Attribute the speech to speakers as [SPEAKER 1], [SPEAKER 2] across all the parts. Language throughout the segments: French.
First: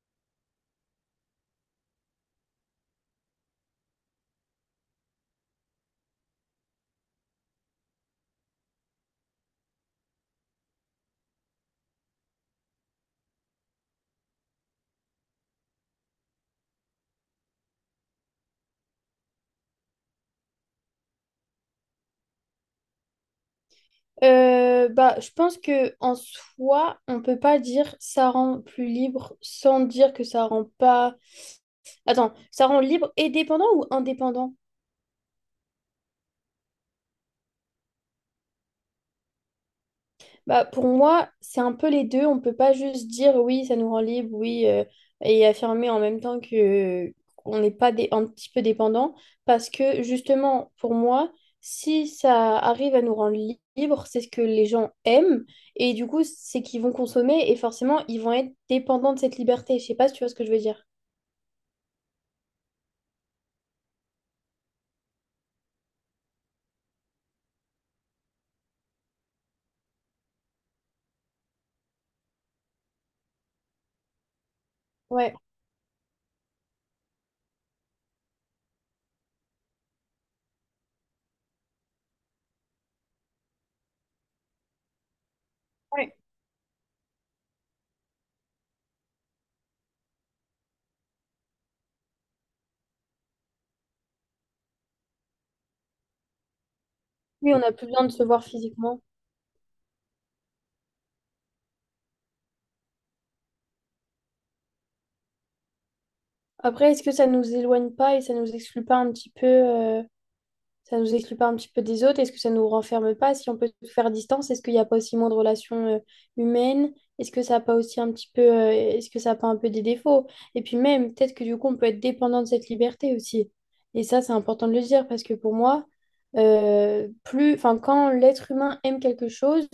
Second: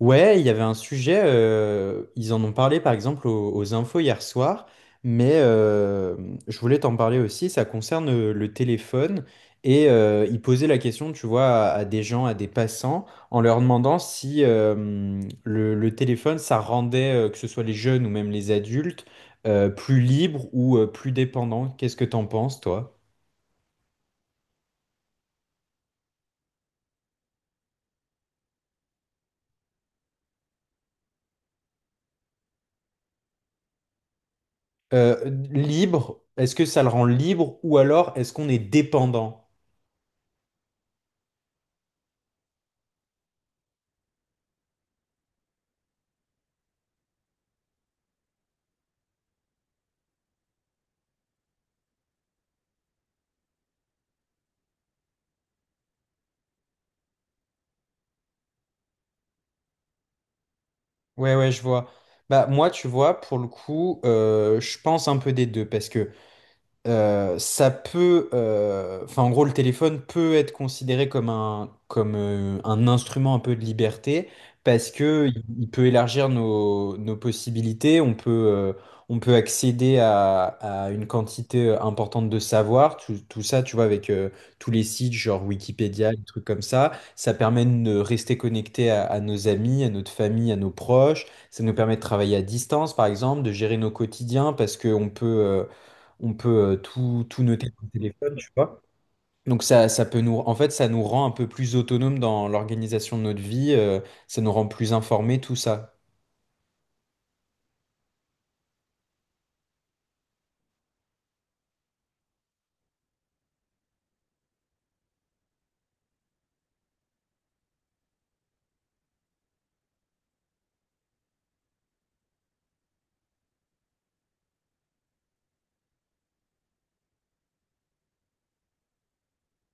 [SPEAKER 1] Ouais, il y avait un sujet, ils en ont parlé par exemple aux infos hier soir, mais je voulais t'en parler aussi, ça concerne le téléphone, et ils posaient la question, tu vois, à des gens, à des passants, en leur demandant si le téléphone, ça rendait, que ce soit les jeunes ou même les adultes, plus libres ou plus dépendants. Qu'est-ce que t'en penses, toi?
[SPEAKER 2] Bah, je pense que en soi, on peut pas dire ça rend plus libre sans dire que ça rend pas. Attends, ça rend libre et dépendant ou indépendant?
[SPEAKER 1] Euh, Libre, est-ce que ça le rend libre ou alors est-ce qu'on est dépendant?
[SPEAKER 2] Bah, pour moi, c'est un peu les deux. On peut pas juste dire oui, ça nous rend libre, oui, et affirmer en même temps que qu'on n'est pas un petit peu dépendant. Parce que justement, pour moi, si ça arrive à nous rendre libre, c'est ce que les gens aiment. Et du coup, c'est qu'ils vont consommer et forcément, ils vont être dépendants de cette liberté. Je sais pas si tu vois ce que je veux dire.
[SPEAKER 1] Ouais, ouais, je vois. Bah, moi, tu vois, pour le coup, je pense un peu des deux parce que ça peut, enfin en gros le téléphone peut être considéré comme un instrument un peu de liberté parce que
[SPEAKER 2] Ouais.
[SPEAKER 1] il peut élargir nos possibilités, on peut accéder à une quantité importante de savoir, tout ça tu vois avec tous les sites genre Wikipédia,
[SPEAKER 2] Ouais.
[SPEAKER 1] des trucs comme ça permet de rester connecté à nos amis, à notre famille, à nos proches, ça nous permet de travailler à distance par exemple, de gérer nos quotidiens parce que on peut tout
[SPEAKER 2] Oui, on
[SPEAKER 1] noter
[SPEAKER 2] a
[SPEAKER 1] sur
[SPEAKER 2] plus
[SPEAKER 1] le
[SPEAKER 2] besoin de se
[SPEAKER 1] téléphone,
[SPEAKER 2] voir
[SPEAKER 1] tu vois.
[SPEAKER 2] physiquement.
[SPEAKER 1] Donc ça peut nous, en fait, ça nous rend un peu plus autonomes dans l'organisation de notre vie, ça nous rend plus informés, tout ça.
[SPEAKER 2] Après, est-ce que ça nous éloigne pas et ça nous exclut pas un petit peu. Ça nous exclut pas un petit peu des autres? Est-ce que ça nous renferme pas? Si on peut tout faire à distance, est-ce qu'il n'y a pas aussi moins de relations humaines? Est-ce que ça n'a pas aussi un petit peu. Est-ce que ça n'a pas un peu des défauts? Et puis même, peut-être que du coup, on peut être dépendant de cette liberté aussi. Et ça, c'est important de le dire parce que pour moi, enfin, quand l'être humain aime quelque chose,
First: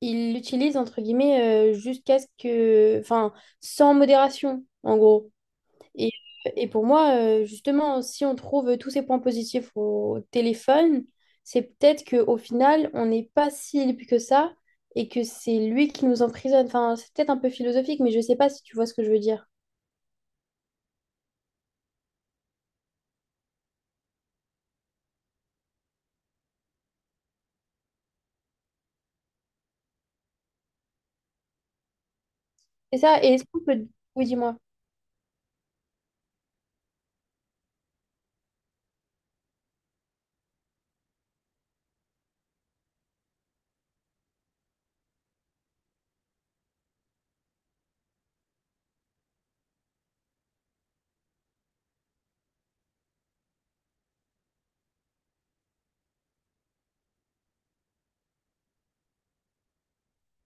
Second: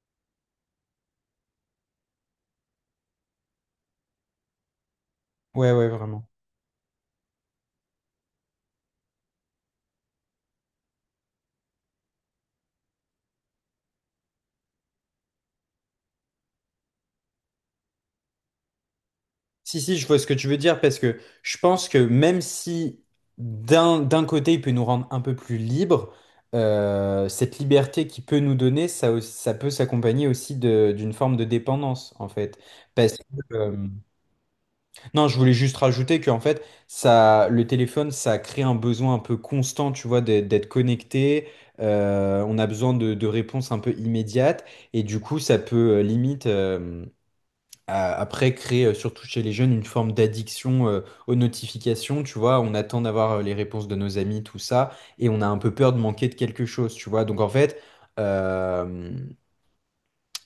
[SPEAKER 2] il l'utilise entre guillemets, jusqu'à ce que, enfin, sans modération, en gros.
[SPEAKER 1] Ouais, ouais,
[SPEAKER 2] Et,
[SPEAKER 1] vraiment.
[SPEAKER 2] et pour moi, justement, si on trouve tous ces points positifs au téléphone, c'est peut-être qu'au final, on n'est pas si libre que ça et que c'est lui qui nous emprisonne. Enfin, c'est peut-être un peu philosophique, mais je sais pas si tu vois ce que je veux dire.
[SPEAKER 1] Si, si, je vois ce que tu veux dire parce que je pense que même si d'un côté il peut nous rendre un peu plus libres, cette liberté qu'il peut nous donner, ça, ça peut s'accompagner aussi d'une forme de dépendance en fait.
[SPEAKER 2] C'est
[SPEAKER 1] Parce
[SPEAKER 2] ça,
[SPEAKER 1] que,
[SPEAKER 2] et est-ce qu'on peut. Oui, dis-moi.
[SPEAKER 1] non, je voulais juste rajouter qu'en fait, ça, le téléphone, ça crée un besoin un peu constant, tu vois, d'être connecté. On a besoin de réponses un peu immédiates. Et du coup, ça peut limite, après, créer, surtout chez les jeunes, une forme d'addiction aux notifications. Tu vois, on attend d'avoir les réponses de nos amis, tout ça. Et on a un peu peur de manquer de quelque chose, tu vois. Donc, en fait, euh,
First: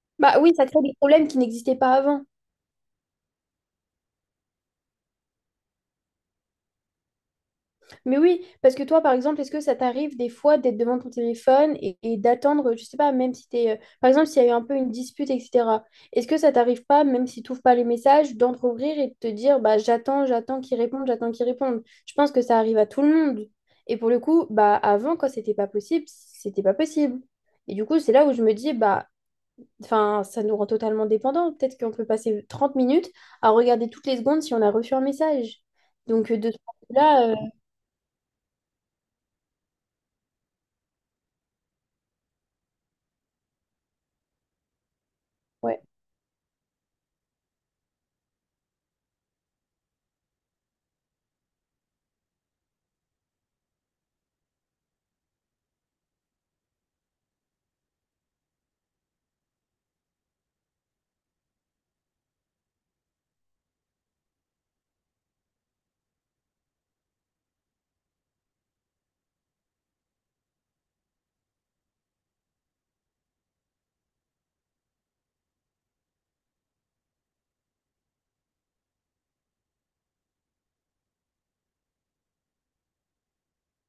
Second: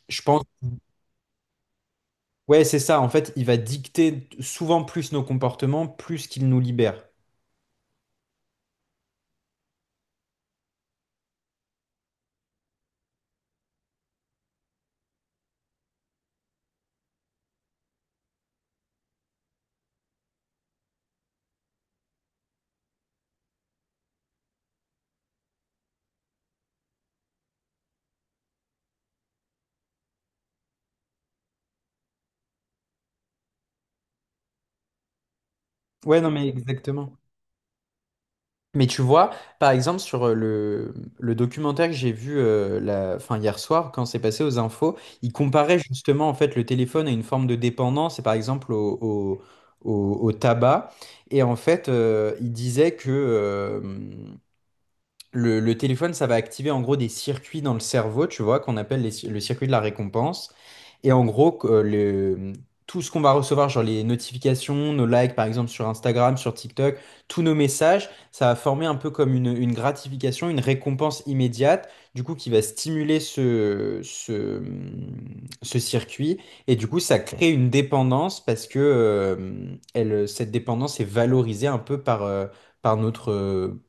[SPEAKER 1] je
[SPEAKER 2] Bah
[SPEAKER 1] pense...
[SPEAKER 2] oui, ça crée des problèmes qui n'existaient pas avant.
[SPEAKER 1] Ouais, c'est ça. En fait, il va dicter souvent plus nos comportements, plus qu'il nous libère.
[SPEAKER 2] Mais oui, parce que toi, par exemple, est-ce que ça t'arrive des fois d'être devant ton téléphone et d'attendre, je sais pas, même si t'es, par exemple, s'il y a eu un peu une dispute, etc. Est-ce que ça t'arrive pas, même si tu pas les messages, d'entrouvrir et de te dire, bah, j'attends, j'attends qu'ils répondent, j'attends qu'ils répondent. Je pense que ça arrive à tout le monde. Et pour le coup, bah, avant, quand c'était pas possible, c'était pas possible. Et du coup, c'est là où je me dis, bah, enfin, ça nous rend totalement dépendants. Peut-être qu'on peut passer 30 minutes à regarder toutes les secondes si on a reçu un message.
[SPEAKER 1] Ouais, non,
[SPEAKER 2] Donc,
[SPEAKER 1] mais
[SPEAKER 2] de ce point de
[SPEAKER 1] exactement.
[SPEAKER 2] vue-là,
[SPEAKER 1] Mais tu vois, par exemple, sur le documentaire que j'ai vu la, fin, hier soir, quand c'est passé aux infos, il comparait
[SPEAKER 2] ouais.
[SPEAKER 1] justement en fait le téléphone à une forme de dépendance, et par exemple au tabac. Et en fait, il disait que le téléphone, ça va activer en gros des circuits dans le cerveau, tu vois, qu'on appelle les le circuit de la récompense. Et en gros, que, tout ce qu'on va recevoir, genre les notifications, nos likes par exemple sur Instagram, sur TikTok, tous nos messages, ça va former un peu comme une gratification, une récompense immédiate, du coup qui va stimuler ce circuit. Et du coup, ça crée une dépendance parce que elle, cette dépendance est valorisée un peu par, par notre,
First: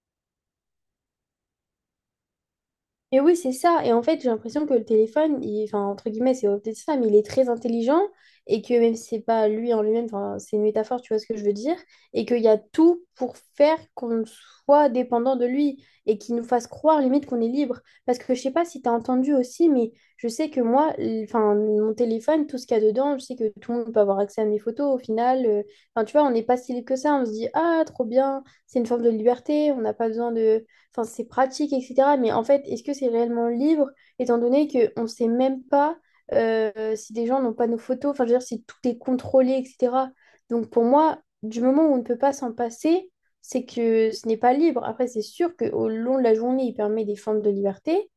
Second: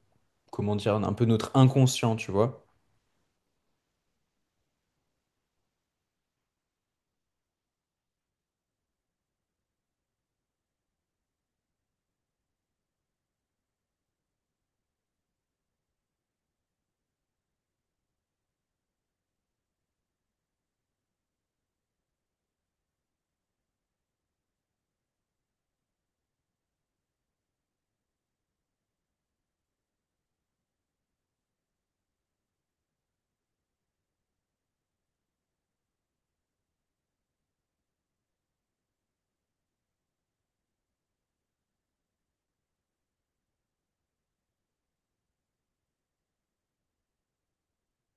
[SPEAKER 1] comment dire, un peu notre inconscient, tu vois.
[SPEAKER 2] Et oui, c'est ça. Et en fait, j'ai l'impression que le téléphone, enfin, entre guillemets, c'est peut-être ça, mais il est très intelligent et que même si c'est pas lui en lui-même, enfin, c'est une métaphore, tu vois ce que je veux dire, et qu'il y a tout pour faire qu'on soit dépendant de lui et qu'il nous fasse croire limite qu'on est libre. Parce que je sais pas si tu as entendu aussi, mais je sais que moi, enfin, mon téléphone, tout ce qu'il y a dedans, je sais que tout le monde peut avoir accès à mes photos au final. Enfin, tu vois, on n'est pas si libre que ça. On se dit, ah, trop bien, c'est une forme de liberté, on n'a pas besoin de, enfin, c'est pratique, etc. Mais en fait, est-ce que c'est réellement libre, étant donné qu'on ne sait même pas, si des gens n'ont pas nos photos, enfin, je veux dire, si tout est contrôlé, etc. Donc, pour moi, du moment où on ne peut pas s'en passer, c'est que ce n'est pas libre. Après, c'est sûr qu'au long de la journée, il permet des formes de liberté,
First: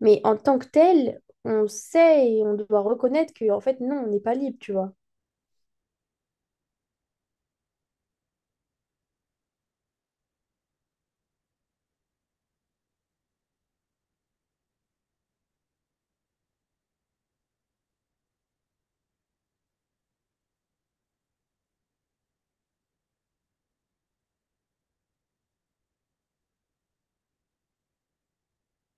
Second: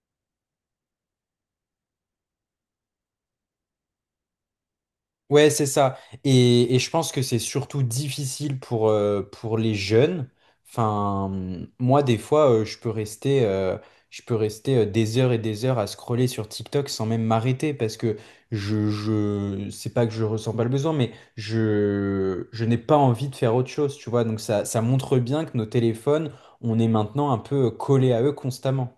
[SPEAKER 2] mais en tant que tel, on sait et on doit reconnaître que, en fait, non, on n'est pas libre, tu vois.
[SPEAKER 1] Ouais, c'est ça. Et je pense que c'est surtout difficile pour les jeunes. Enfin, moi, des fois, je peux rester des heures et des heures à scroller sur TikTok sans même m'arrêter parce que c'est pas que je ressens pas le besoin, mais je n'ai pas envie de faire autre chose, tu vois. Donc ça montre bien que nos téléphones, on est maintenant un peu collés à eux constamment.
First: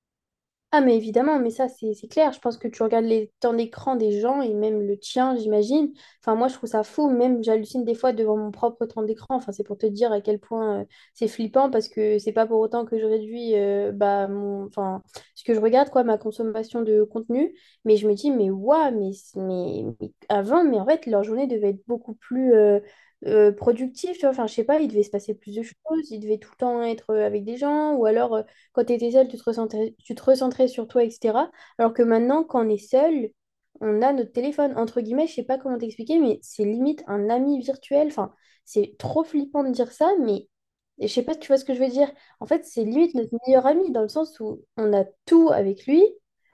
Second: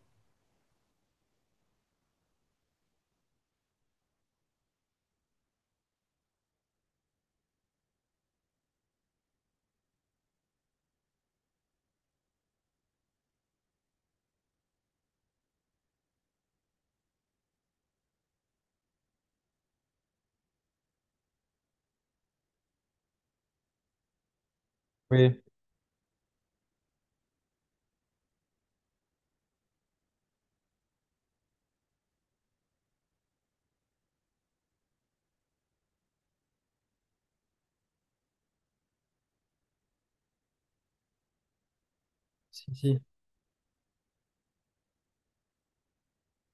[SPEAKER 2] Ah, mais évidemment, mais ça, c'est clair. Je pense que tu regardes les temps d'écran des gens et même le tien, j'imagine. Enfin, moi, je trouve ça fou. Même, j'hallucine des fois devant mon propre temps d'écran. Enfin, c'est pour te dire à quel point, c'est flippant parce que c'est pas pour autant que je réduis, enfin, ce que je regarde, quoi, ma consommation de contenu. Mais je me dis, mais waouh, mais avant, mais en fait, leur journée devait être beaucoup plus productive, tu vois. Enfin, je sais pas, il devait se passer
[SPEAKER 1] Oui,
[SPEAKER 2] plus de choses, ils devaient tout le temps être, avec des gens, ou alors quand tu étais seul, tu te recentrais sur toi, etc. Alors que maintenant, quand on est seul, on a notre téléphone. Entre guillemets, je sais pas comment t'expliquer, mais c'est limite un ami virtuel. Enfin, c'est trop flippant de dire ça, mais je sais pas si tu vois ce que je veux dire. En fait,
[SPEAKER 1] si,
[SPEAKER 2] c'est
[SPEAKER 1] si.
[SPEAKER 2] limite notre meilleur ami dans le sens où on a tout avec lui.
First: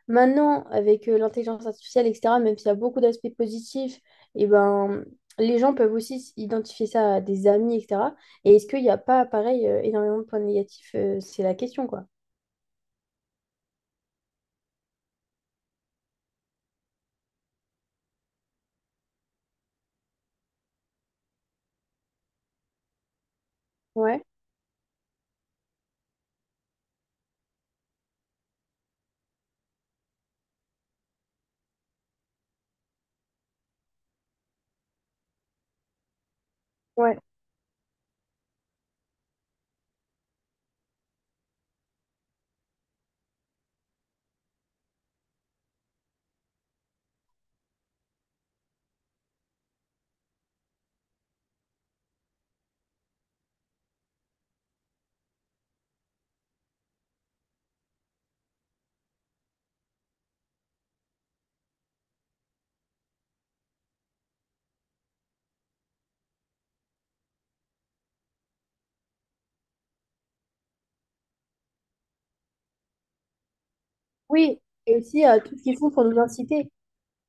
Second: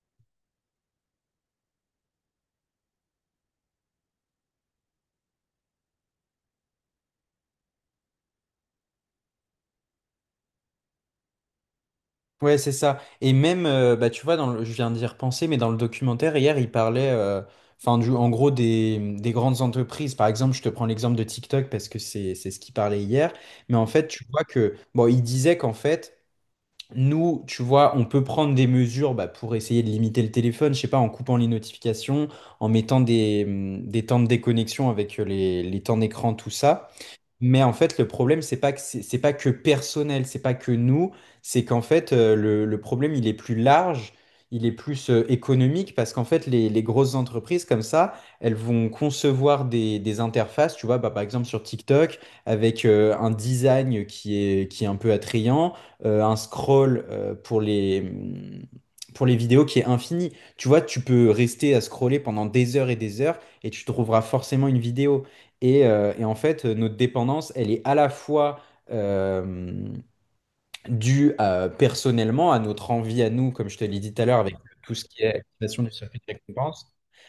[SPEAKER 2] Maintenant, avec, l'intelligence artificielle, etc., même s'il y a beaucoup d'aspects positifs, et ben, les gens peuvent aussi identifier ça à des amis, etc. Et est-ce qu'il n'y a pas, pareil, énormément de points négatifs? C'est la question, quoi.
[SPEAKER 1] Ouais, c'est ça. Et même, bah, tu vois, je viens d'y repenser, mais dans le documentaire, hier, il parlait, enfin, du, en gros, des grandes entreprises. Par exemple, je te prends l'exemple de TikTok parce que c'est ce qu'il parlait hier. Mais en fait, tu
[SPEAKER 2] Ouais,
[SPEAKER 1] vois que, bon, il disait qu'en fait, nous, tu vois, on peut prendre des mesures bah, pour essayer de limiter le téléphone, je sais pas, en coupant les notifications, en mettant des temps de déconnexion avec les temps d'écran, tout ça.
[SPEAKER 2] ouais.
[SPEAKER 1] Mais en fait, le problème, c'est pas que c'est pas que personnel, c'est pas que nous, c'est qu'en fait, le problème, il est plus large, il est plus économique, parce qu'en fait, les grosses entreprises comme ça, elles vont concevoir des interfaces, tu vois, bah, par exemple sur TikTok, avec un design qui est un peu attrayant, un scroll pour les, pour les vidéos qui est infini. Tu vois, tu peux rester à scroller pendant des heures, et tu trouveras forcément une vidéo. Et en fait, notre dépendance, elle est à la fois euh, personnellement à notre envie à nous, comme je te l'ai dit tout à l'heure, avec
[SPEAKER 2] Oui,
[SPEAKER 1] tout
[SPEAKER 2] et
[SPEAKER 1] ce qui
[SPEAKER 2] aussi,
[SPEAKER 1] est
[SPEAKER 2] tout ce qu'ils
[SPEAKER 1] activation du
[SPEAKER 2] font pour
[SPEAKER 1] circuit
[SPEAKER 2] nous
[SPEAKER 1] de
[SPEAKER 2] inciter.
[SPEAKER 1] récompense,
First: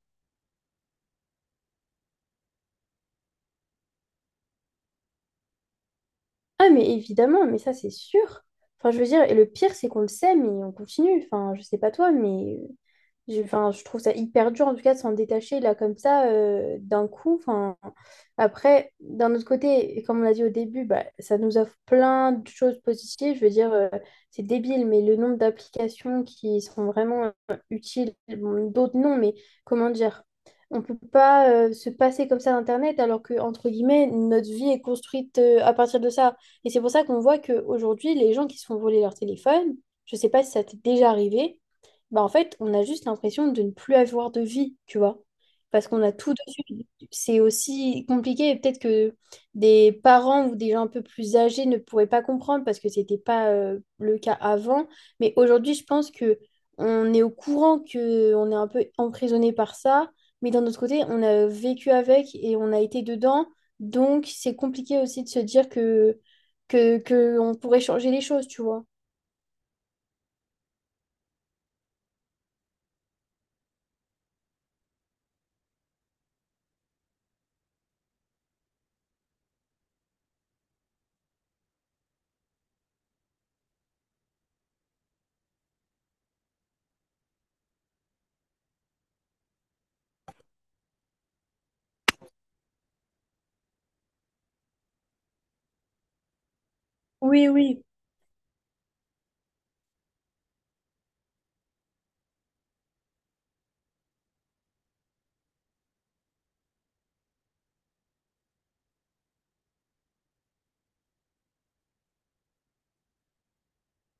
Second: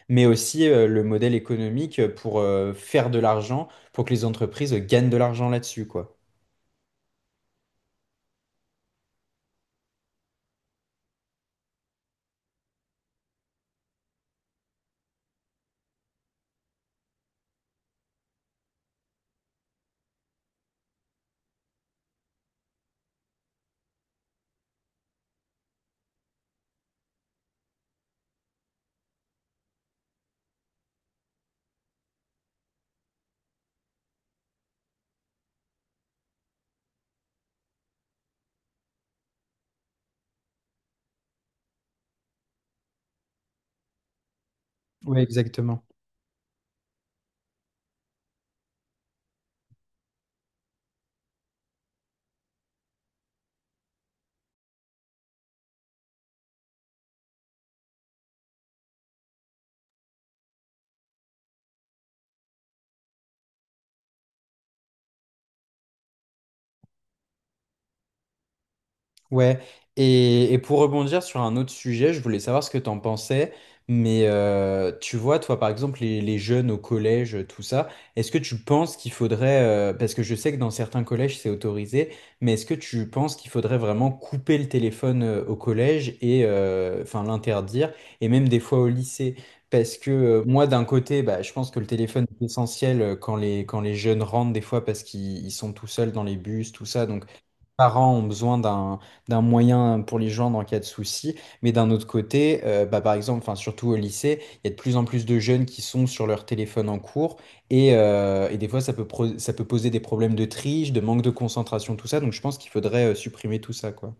[SPEAKER 1] mais aussi le modèle économique pour faire de l'argent, pour que les entreprises gagnent de l'argent là-dessus, quoi.
[SPEAKER 2] Ah, mais évidemment, mais ça, c'est sûr. Enfin, je veux dire, et le pire, c'est qu'on le sait, mais on continue. Enfin, je sais pas toi, mais enfin, je trouve ça hyper dur en tout cas de s'en détacher là comme ça, d'un coup. Enfin, après, d'un autre côté, et comme on l'a dit au début, bah, ça nous offre plein de choses positives. Je veux dire, c'est débile, mais le nombre d'applications qui sont vraiment utiles, bon, d'autres non, mais comment dire, on peut pas, se passer comme ça d'Internet alors que, entre guillemets, notre vie est construite, à partir de ça. Et c'est pour ça qu'on voit qu'aujourd'hui, les gens qui se font voler leur téléphone, je sais pas si ça t'est déjà arrivé. Bah en fait, on a juste l'impression de ne plus avoir de vie, tu
[SPEAKER 1] Oui,
[SPEAKER 2] vois,
[SPEAKER 1] exactement.
[SPEAKER 2] parce qu'on a tout dessus. C'est aussi compliqué et peut-être que des parents ou des gens un peu plus âgés ne pourraient pas comprendre parce que c'était pas, le cas avant. Mais aujourd'hui, je pense que on est au courant que on est un peu emprisonné par ça, mais d'un autre côté, on a vécu avec et on a été dedans, donc c'est compliqué aussi de se dire que on pourrait changer les choses, tu vois.
[SPEAKER 1] Ouais, et pour rebondir sur un autre sujet, je voulais savoir ce que t'en pensais, mais tu vois, toi par exemple, les jeunes au collège, tout ça, est-ce que tu penses qu'il faudrait, parce que je sais que dans certains collèges c'est autorisé, mais est-ce que tu penses qu'il faudrait vraiment couper le téléphone au collège et enfin l'interdire, et même des fois au lycée? Parce que moi d'un côté, bah, je pense que le téléphone est essentiel quand les jeunes rentrent des fois parce qu'ils sont tout seuls dans les bus, tout ça, donc
[SPEAKER 2] Oui, oui.
[SPEAKER 1] parents ont besoin d'un d'un moyen pour les joindre en cas de souci, mais d'un autre côté, bah, par exemple, enfin surtout au lycée, il y a de plus en plus de jeunes qui sont sur leur téléphone en cours et des fois ça peut ça peut poser des problèmes de triche, de manque de concentration, tout ça. Donc je pense qu'il faudrait supprimer tout ça, quoi.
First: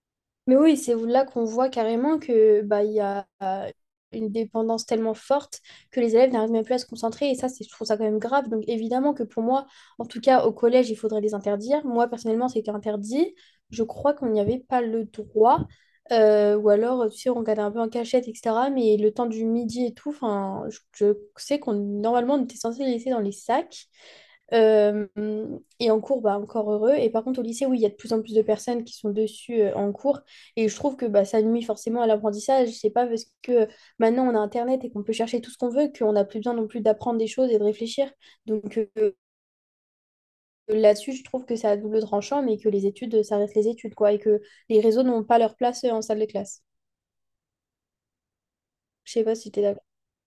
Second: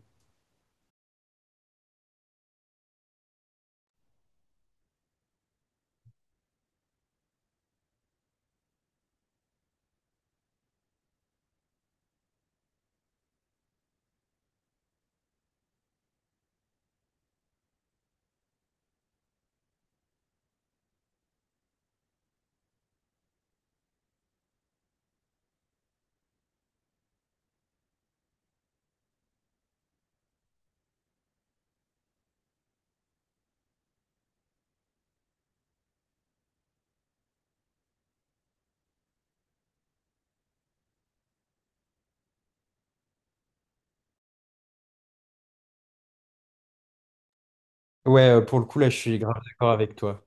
[SPEAKER 2] Mais oui, c'est là qu'on voit carrément que bah, il y a, une dépendance tellement forte que les élèves n'arrivent même plus à se concentrer. Et ça, c'est, je trouve ça quand même grave. Donc évidemment que pour moi, en tout cas au collège, il faudrait les interdire. Moi, personnellement, c'était interdit. Je crois qu'on n'y avait pas le droit. Ou alors, tu sais, on regardait un peu en cachette, etc. Mais le temps du midi et tout, enfin, je sais qu'on normalement on était censé les laisser dans les sacs. Euh, et en cours, bah, encore heureux. Et par contre, au lycée, oui, il y a de plus en plus de personnes qui sont dessus, en cours. Et je trouve que bah, ça nuit forcément à l'apprentissage. C'est pas parce que, maintenant on a Internet et qu'on peut chercher tout ce qu'on veut qu'on n'a plus besoin non plus d'apprendre des choses et de réfléchir. Donc, là-dessus, je trouve que ça a double tranchant, mais que les études, ça reste les études, quoi. Et que les réseaux n'ont pas leur place, en salle de classe.
[SPEAKER 1] Ouais, pour le coup là, je
[SPEAKER 2] Je
[SPEAKER 1] suis
[SPEAKER 2] sais pas
[SPEAKER 1] grave
[SPEAKER 2] si tu es
[SPEAKER 1] d'accord
[SPEAKER 2] d'accord.
[SPEAKER 1] avec toi.